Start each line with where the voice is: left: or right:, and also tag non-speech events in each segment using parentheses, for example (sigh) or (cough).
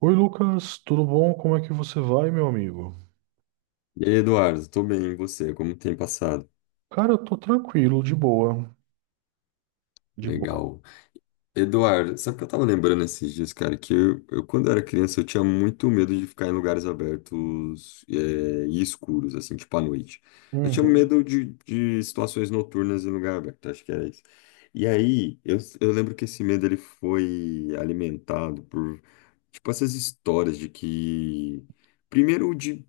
right: Oi Lucas, tudo bom? Como é que você vai, meu amigo?
left: E aí, Eduardo, tô bem, e você? Como tem passado?
right: Cara, eu tô tranquilo, de boa, de boa.
left: Legal. Eduardo, sabe o que eu tava lembrando esses dias, cara? Que eu, quando eu era criança, eu tinha muito medo de ficar em lugares abertos, e escuros, assim, tipo à noite. Eu tinha
right: Uhum,
left: medo de situações noturnas em lugar aberto, acho que era isso. E aí, eu lembro que esse medo, ele foi alimentado por, tipo, essas histórias de que... Primeiro, de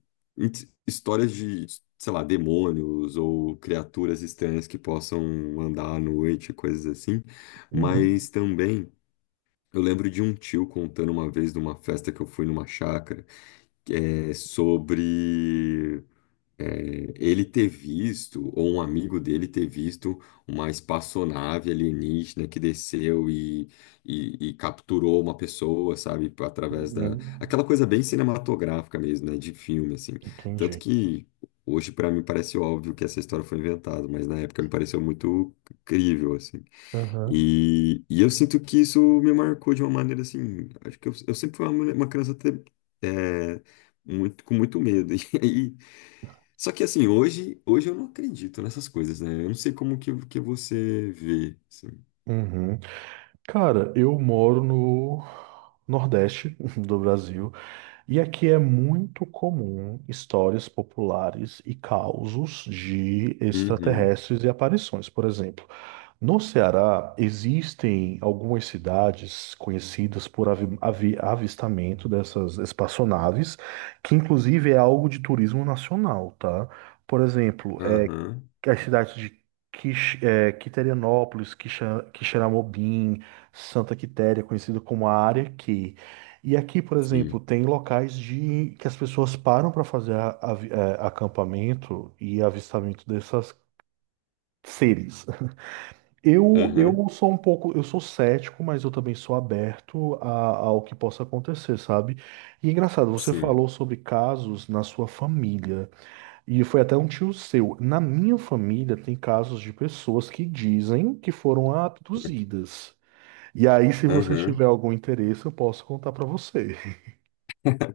left: histórias de, sei lá, demônios ou criaturas estranhas que possam andar à noite, coisas assim.
right: uhum,
left: Mas também eu lembro de um tio contando uma vez de uma festa que eu fui numa chácara, que é sobre ele ter visto, ou um amigo dele ter visto, uma espaçonave alienígena que desceu e capturou uma pessoa, sabe, através da.
right: uhum.
left: Aquela coisa bem cinematográfica mesmo, né, de filme, assim. Tanto
right: Entendi.
left: que. Hoje, para mim, parece óbvio que essa história foi inventada, mas na época me pareceu muito crível, assim.
right: Uhum,
left: E eu sinto que isso me marcou de uma maneira assim. Acho que eu sempre fui uma criança é, muito, com muito medo. (laughs) E aí, só que assim, hoje eu não acredito nessas coisas, né? Eu não sei como que você vê. Assim.
right: uhum. Cara, eu moro no Nordeste (laughs) do Brasil, e aqui é muito comum histórias populares e causos de
left: Uhum,
right: extraterrestres e aparições, por exemplo. No Ceará, existem algumas cidades conhecidas por avistamento dessas espaçonaves, que inclusive é algo de turismo nacional, tá? Por exemplo,
left: aham,
right: as cidades de Quiterianópolis, Quixeramobim, Santa Quitéria, conhecida como a Área Q. E aqui, por
left: sim,
right: exemplo, tem locais de que as pessoas param para fazer acampamento e avistamento dessas seres. Eu,
left: aham,
right: eu sou um pouco, eu sou cético, mas eu também sou aberto ao que possa acontecer, sabe? E é engraçado, você
left: sim,
right: falou sobre casos na sua família, e foi até um tio seu. Na minha família tem casos de pessoas que dizem que foram abduzidas. E aí, se você
left: aham.
right: tiver algum interesse, eu posso contar pra você.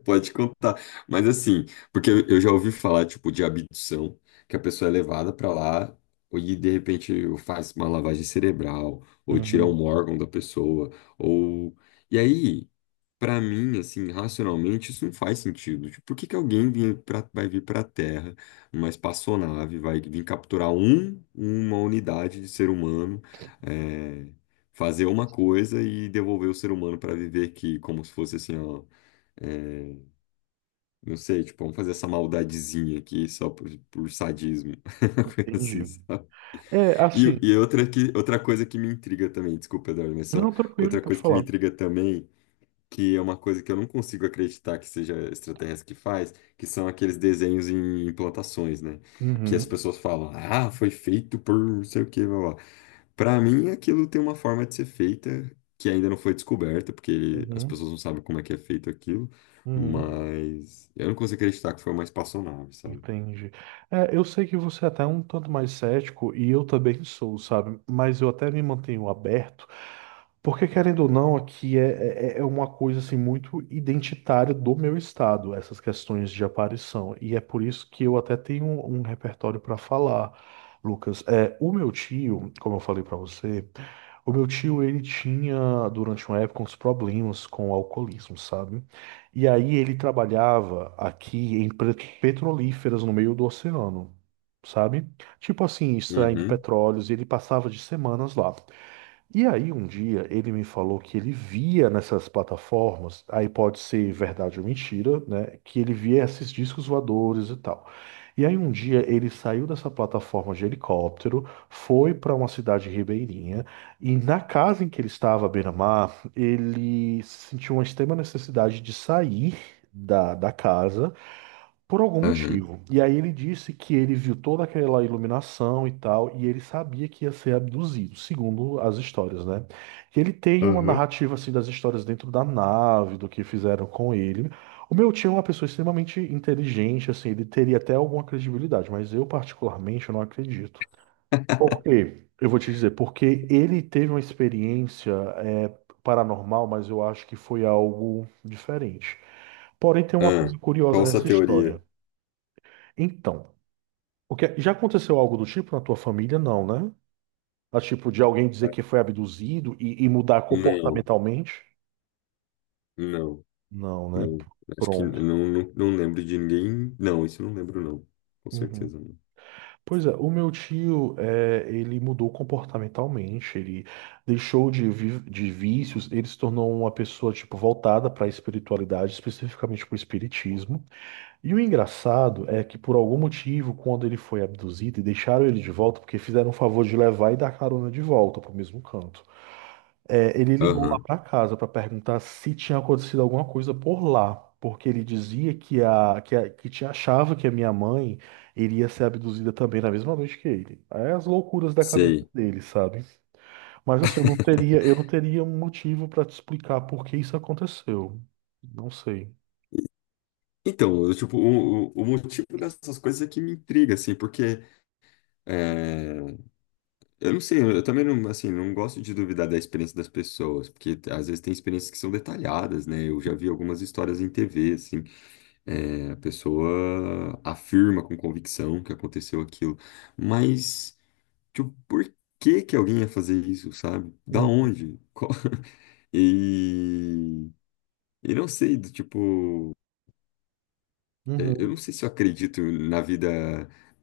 left: Pode contar. Mas assim, porque eu já ouvi falar, tipo, de abdução, que a pessoa é levada pra lá e de repente faz uma lavagem cerebral, ou tira
right: Uhum,
left: um órgão da pessoa, ou. E aí, pra mim, assim, racionalmente, isso não faz sentido. Tipo, por que que alguém vinha pra... vai vir pra Terra, uma espaçonave, vai vir capturar um, uma unidade de ser humano, é, fazer uma coisa e devolver o ser humano pra viver aqui, como se fosse assim, ó. eh, não sei, tipo, vamos fazer essa maldadezinha aqui só por sadismo. (laughs) Coisa assim,
right: entendi.
left: sabe?
right: É, assim,
left: Outra coisa que me intriga também, desculpa, Eduardo, mas só
right: não, tranquilo,
left: outra
right: pode
left: coisa que me
right: falar.
left: intriga também, que é uma coisa que eu não consigo acreditar que seja extraterrestre que faz, que são aqueles desenhos em plantações, né? Que as
right: Uhum,
left: pessoas falam, ah, foi feito por não sei o quê, blá, blá. Para mim, aquilo tem uma forma de ser feita que ainda não foi descoberta, porque as
right: uhum,
left: pessoas não sabem como é que é feito aquilo,
right: uhum.
left: mas eu não consigo acreditar que foi uma espaçonave, sabe?
right: Entendi. É, eu sei que você é até um tanto mais cético, e eu também sou, sabe? Mas eu até me mantenho aberto, porque querendo ou não, aqui é, é uma coisa assim muito identitária do meu estado, essas questões de aparição. E é por isso que eu até tenho um repertório para falar, Lucas. É, o meu tio, como eu falei para você, o meu tio ele tinha durante uma época uns problemas com o alcoolismo, sabe? E aí ele trabalhava aqui em petrolíferas no meio do oceano, sabe? Tipo assim, extraindo
left: Uhum,
right: petróleos, e ele passava de semanas lá. E aí, um dia, ele me falou que ele via nessas plataformas, aí pode ser verdade ou mentira, né? Que ele via esses discos voadores e tal. E aí, um dia, ele saiu dessa plataforma de helicóptero, foi para uma cidade ribeirinha, e na casa em que ele estava, à beira-mar, ele sentiu uma extrema necessidade de sair da casa por algum
left: aham,
right: motivo. E aí ele disse que ele viu toda aquela iluminação e tal, e ele sabia que ia ser abduzido, segundo as histórias, né? Que ele tem uma
left: aham.
right: narrativa assim das histórias dentro da nave, do que fizeram com ele. O meu tio é uma pessoa extremamente inteligente, assim, ele teria até alguma credibilidade, mas eu particularmente não acredito. Por quê? Eu vou te dizer, porque ele teve uma experiência é, paranormal, mas eu acho que foi algo diferente. Porém, tem uma
left: Ah,
right: coisa curiosa
left: qual essa
right: nessa
left: teoria?
right: história. Então, porque já aconteceu algo do tipo na tua família? Não, né? Ah, tipo, de alguém dizer
left: Ah,
right: que foi abduzido e mudar
left: não,
right: comportamentalmente?
left: não,
right: Não, né?
left: não. Acho que
right: Pronto.
left: não, não lembro de ninguém. Não, isso eu não lembro, não. Com
right: Uhum.
left: certeza não.
right: Pois é, o meu tio, é, ele mudou comportamentalmente, ele deixou de vícios, ele se tornou uma pessoa, tipo, voltada para a espiritualidade, especificamente para o espiritismo. E o engraçado é que, por algum motivo, quando ele foi abduzido e deixaram ele de volta, porque fizeram o favor de levar e dar carona de volta para o mesmo canto. É, ele ligou lá
left: Aham,
right: para casa para perguntar se tinha acontecido alguma coisa por lá, porque ele dizia que achava que a minha mãe iria ser abduzida também na mesma noite que ele. É as loucuras da cabeça
left: sei.
right: dele, sabe? Mas assim, eu não teria um motivo para te explicar por que isso aconteceu. Não sei.
left: Então, eu, tipo, o motivo dessas coisas é que me intriga, assim, porque eh, eu não sei, eu também não, assim, não gosto de duvidar da experiência das pessoas, porque às vezes tem experiências que são detalhadas, né? Eu já vi algumas histórias em TV, assim, a pessoa afirma com convicção que aconteceu aquilo, mas, tipo, por que que alguém ia fazer isso, sabe? Da
right: Uhum,
left: onde? (laughs) E, e não sei, do tipo eu não
right: uhum,
left: sei se eu acredito na vida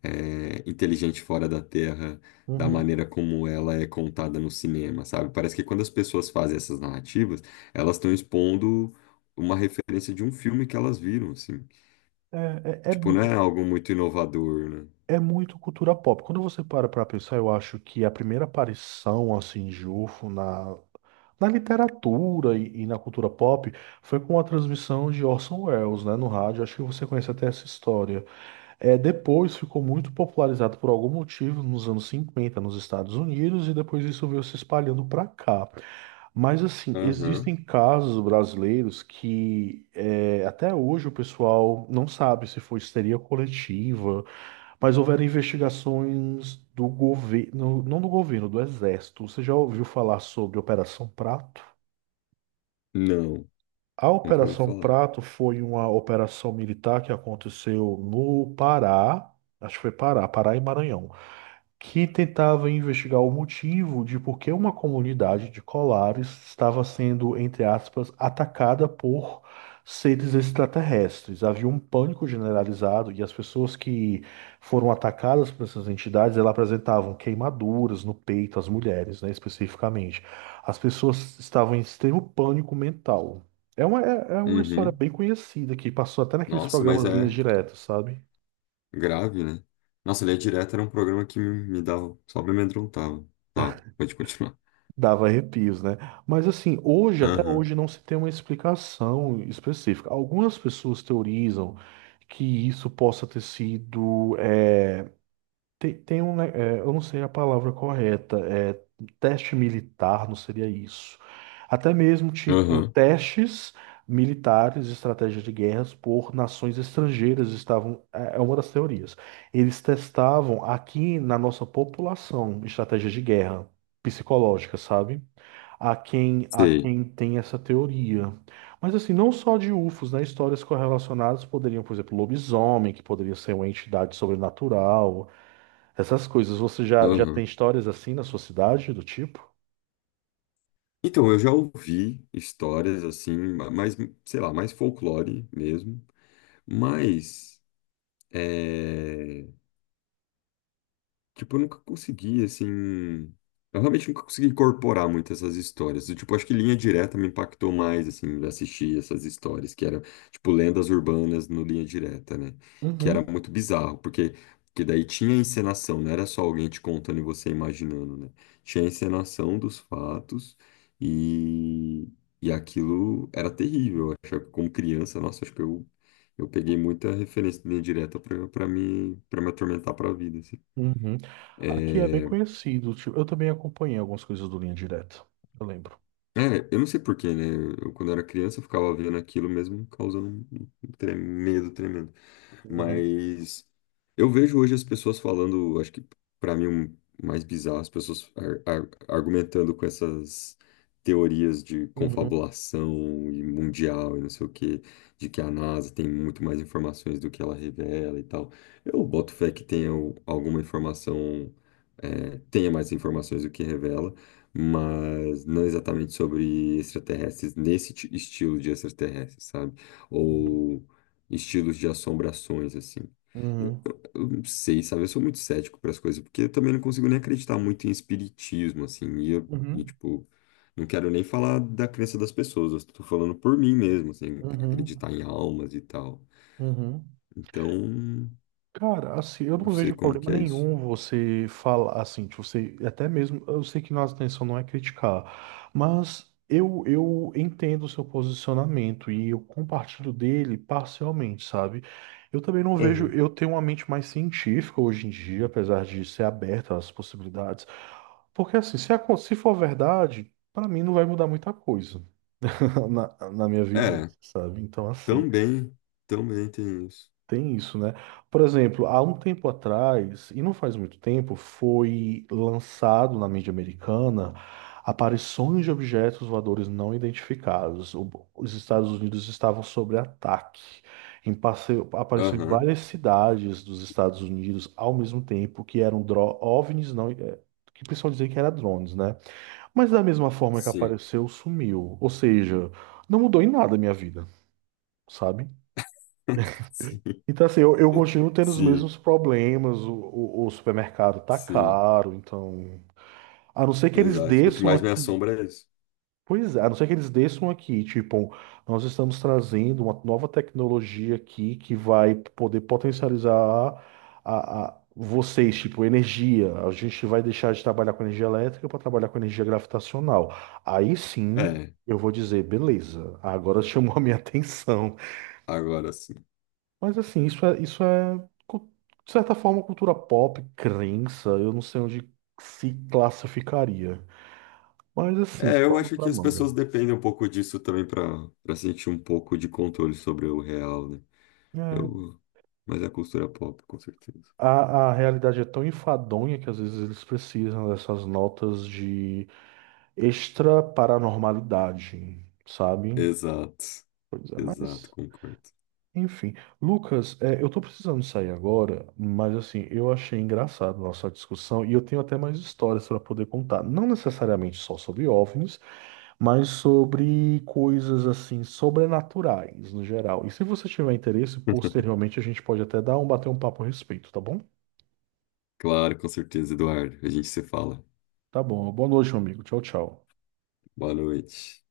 left: inteligente fora da Terra, da
right: uhum.
left: maneira como ela é contada no cinema, sabe? Parece que quando as pessoas fazem essas narrativas, elas estão expondo uma referência de um filme que elas viram, assim.
right: É, é,
left: Tipo, não é
right: é
left: algo muito inovador, né?
right: É muito cultura pop. Quando você para para pensar, eu acho que a primeira aparição, assim, de UFO na, literatura e na cultura pop foi com a transmissão de Orson Welles, né, no rádio. Acho que você conhece até essa história. É, depois ficou muito popularizado por algum motivo nos anos 50 nos Estados Unidos, e depois isso veio se espalhando para cá. Mas assim,
left: Aham.
right: existem casos brasileiros que é, até hoje o pessoal não sabe se foi histeria coletiva, mas houveram investigações do governo, não do governo, do exército. Você já ouviu falar sobre Operação Prato?
left: Não,
right: A
left: nunca ouvi
right: Operação
left: falar.
right: Prato foi uma operação militar que aconteceu no Pará, acho que foi Pará, Pará e Maranhão, que tentava investigar o motivo de por que uma comunidade de colares estava sendo, entre aspas, atacada por seres extraterrestres. Havia um pânico generalizado, e as pessoas que foram atacadas por essas entidades, elas apresentavam queimaduras no peito, as mulheres, né, especificamente. As pessoas estavam em extremo pânico mental. É uma uma história
left: Uhum.
right: bem conhecida que passou até naqueles
left: Nossa, mas
right: programas Linhas
left: é
right: Diretas, sabe?
left: grave, né? Nossa, Linha Direta era um programa que me dava, só me amedrontava. Tá, pode continuar.
right: Dava arrepios, né? Mas assim, hoje, até
left: Aham,
right: hoje, não se tem uma explicação específica. Algumas pessoas teorizam que isso possa ter sido. É, tem um, né, é, eu não sei a palavra correta, é, teste militar, não seria isso. Até mesmo, tipo,
left: aham,
right: testes militares, estratégias de guerras por nações estrangeiras estavam. É é uma das teorias. Eles testavam aqui na nossa população estratégias de guerra psicológica, sabe? A
left: sei.
right: quem tem essa teoria. Mas assim, não só de UFOs, né? Histórias correlacionadas poderiam, por exemplo, lobisomem, que poderia ser uma entidade sobrenatural, essas coisas. Você já tem
left: Aham.
right: histórias assim na sua cidade, do tipo?
left: Então, eu já ouvi histórias assim, mais, sei lá, mais folclore mesmo, mas eh, tipo, eu nunca consegui, assim. Eu realmente nunca consegui incorporar muito essas histórias. Eu, tipo, acho que Linha Direta me impactou mais, assim, assistir essas histórias, que era, tipo, lendas urbanas no Linha Direta, né? Que era
right: Uhum.
left: muito bizarro, porque, porque daí tinha encenação, não era só alguém te contando e você imaginando, né? Tinha a encenação dos fatos e, e aquilo era terrível. Eu achava que como criança, nossa, acho que eu peguei muita referência de Linha Direta pra me atormentar pra vida, assim.
right: Uhum. Aqui é bem conhecido. Tipo, eu também acompanhei algumas coisas do Linha Direta. Eu lembro.
left: É, eu não sei porquê, né? Eu, quando era criança, eu ficava vendo aquilo mesmo, me causando um medo tremendo.
right: Uhum.
left: Mas eu vejo hoje as pessoas falando, acho que para mim o mais bizarro, as pessoas argumentando com essas teorias de
right: Uhum.
left: confabulação e mundial e não sei o quê, de que a NASA tem muito mais informações do que ela revela e tal. Eu boto fé que tenha alguma informação, é, tenha mais informações do que revela, mas não exatamente sobre extraterrestres, nesse estilo de extraterrestres, sabe? Ou estilos de assombrações, assim.
right: Uhum.
left: Eu não sei, sabe? Eu sou muito cético para as coisas, porque eu também não consigo nem acreditar muito em espiritismo, assim. E, eu, e,
right: Uhum.
left: tipo, não quero nem falar da crença das pessoas, eu estou falando por mim mesmo, assim,
right: Uhum. Uhum.
left: acreditar em almas e tal.
right: Uhum.
left: Então,
right: Cara, assim, eu
left: não
right: não
left: sei
right: vejo
left: como
right: problema
left: que é isso.
right: nenhum você falar, assim, de você, até mesmo, eu sei que nossa intenção não é criticar, mas eu entendo o seu posicionamento e eu compartilho dele parcialmente, sabe? Eu também não vejo,
left: Aham.
right: eu tenho uma mente mais científica hoje em dia, apesar de ser aberta às possibilidades, porque assim, se, se for verdade, pra mim não vai mudar muita coisa (laughs) na, minha
left: É,
right: vivência, sabe? Então, assim.
left: também, também tem isso.
right: Tem isso, né? Por exemplo, há um tempo atrás, e não faz muito tempo, foi lançado na mídia americana aparições de objetos voadores não identificados. Os Estados Unidos estavam sob ataque. Em passeio, apareceu em
left: Aham,
right: várias cidades dos Estados Unidos ao mesmo tempo que eram OVNIs, não, é, que o pessoal dizia que era drones, né? Mas da mesma forma que
left: sim.
right: apareceu, sumiu. Ou seja, não mudou em nada a minha vida, sabe?
left: (laughs) Sim,
right: Então, assim, eu continuo tendo os
left: sim,
right: mesmos problemas. O supermercado tá
left: sim,
right: caro, então. A não ser que eles
left: exato. O que
right: desçam
left: mais me
right: aqui.
left: assombra é isso.
right: Pois é, a não ser que eles desçam aqui. Tipo, nós estamos trazendo uma nova tecnologia aqui que vai poder potencializar a vocês, tipo, energia. A gente vai deixar de trabalhar com energia elétrica para trabalhar com energia gravitacional. Aí sim,
left: É,
right: eu vou dizer, beleza, agora (laughs) chamou a minha atenção.
left: agora sim.
right: Mas assim, isso é, cu- de certa forma, cultura pop, crença, eu não sei onde se classificaria. Mas assim,
left: É, eu
right: pano
left: acho que
right: pra
left: as
right: manga.
left: pessoas dependem um pouco disso também para para sentir um pouco de controle sobre o real, né?
right: É.
left: Eu... Mas é a cultura pop, com certeza.
right: A, a realidade é tão enfadonha que às vezes eles precisam dessas notas de extra paranormalidade, sabe?
left: Exato,
right: Pois é,
left: exato,
right: mas.
left: concordo.
right: Enfim. Lucas, é, eu tô precisando sair agora, mas assim, eu achei engraçado a nossa discussão, e eu tenho até mais histórias para poder contar. Não necessariamente só sobre OVNIs, mas sobre coisas assim sobrenaturais no geral. E se você tiver interesse,
left: (laughs)
right: posteriormente a gente pode até dar um bater um papo a respeito, tá bom?
left: Claro, com certeza, Eduardo. A gente se fala.
right: Tá bom. Boa noite, meu amigo. Tchau, tchau.
left: Boa noite.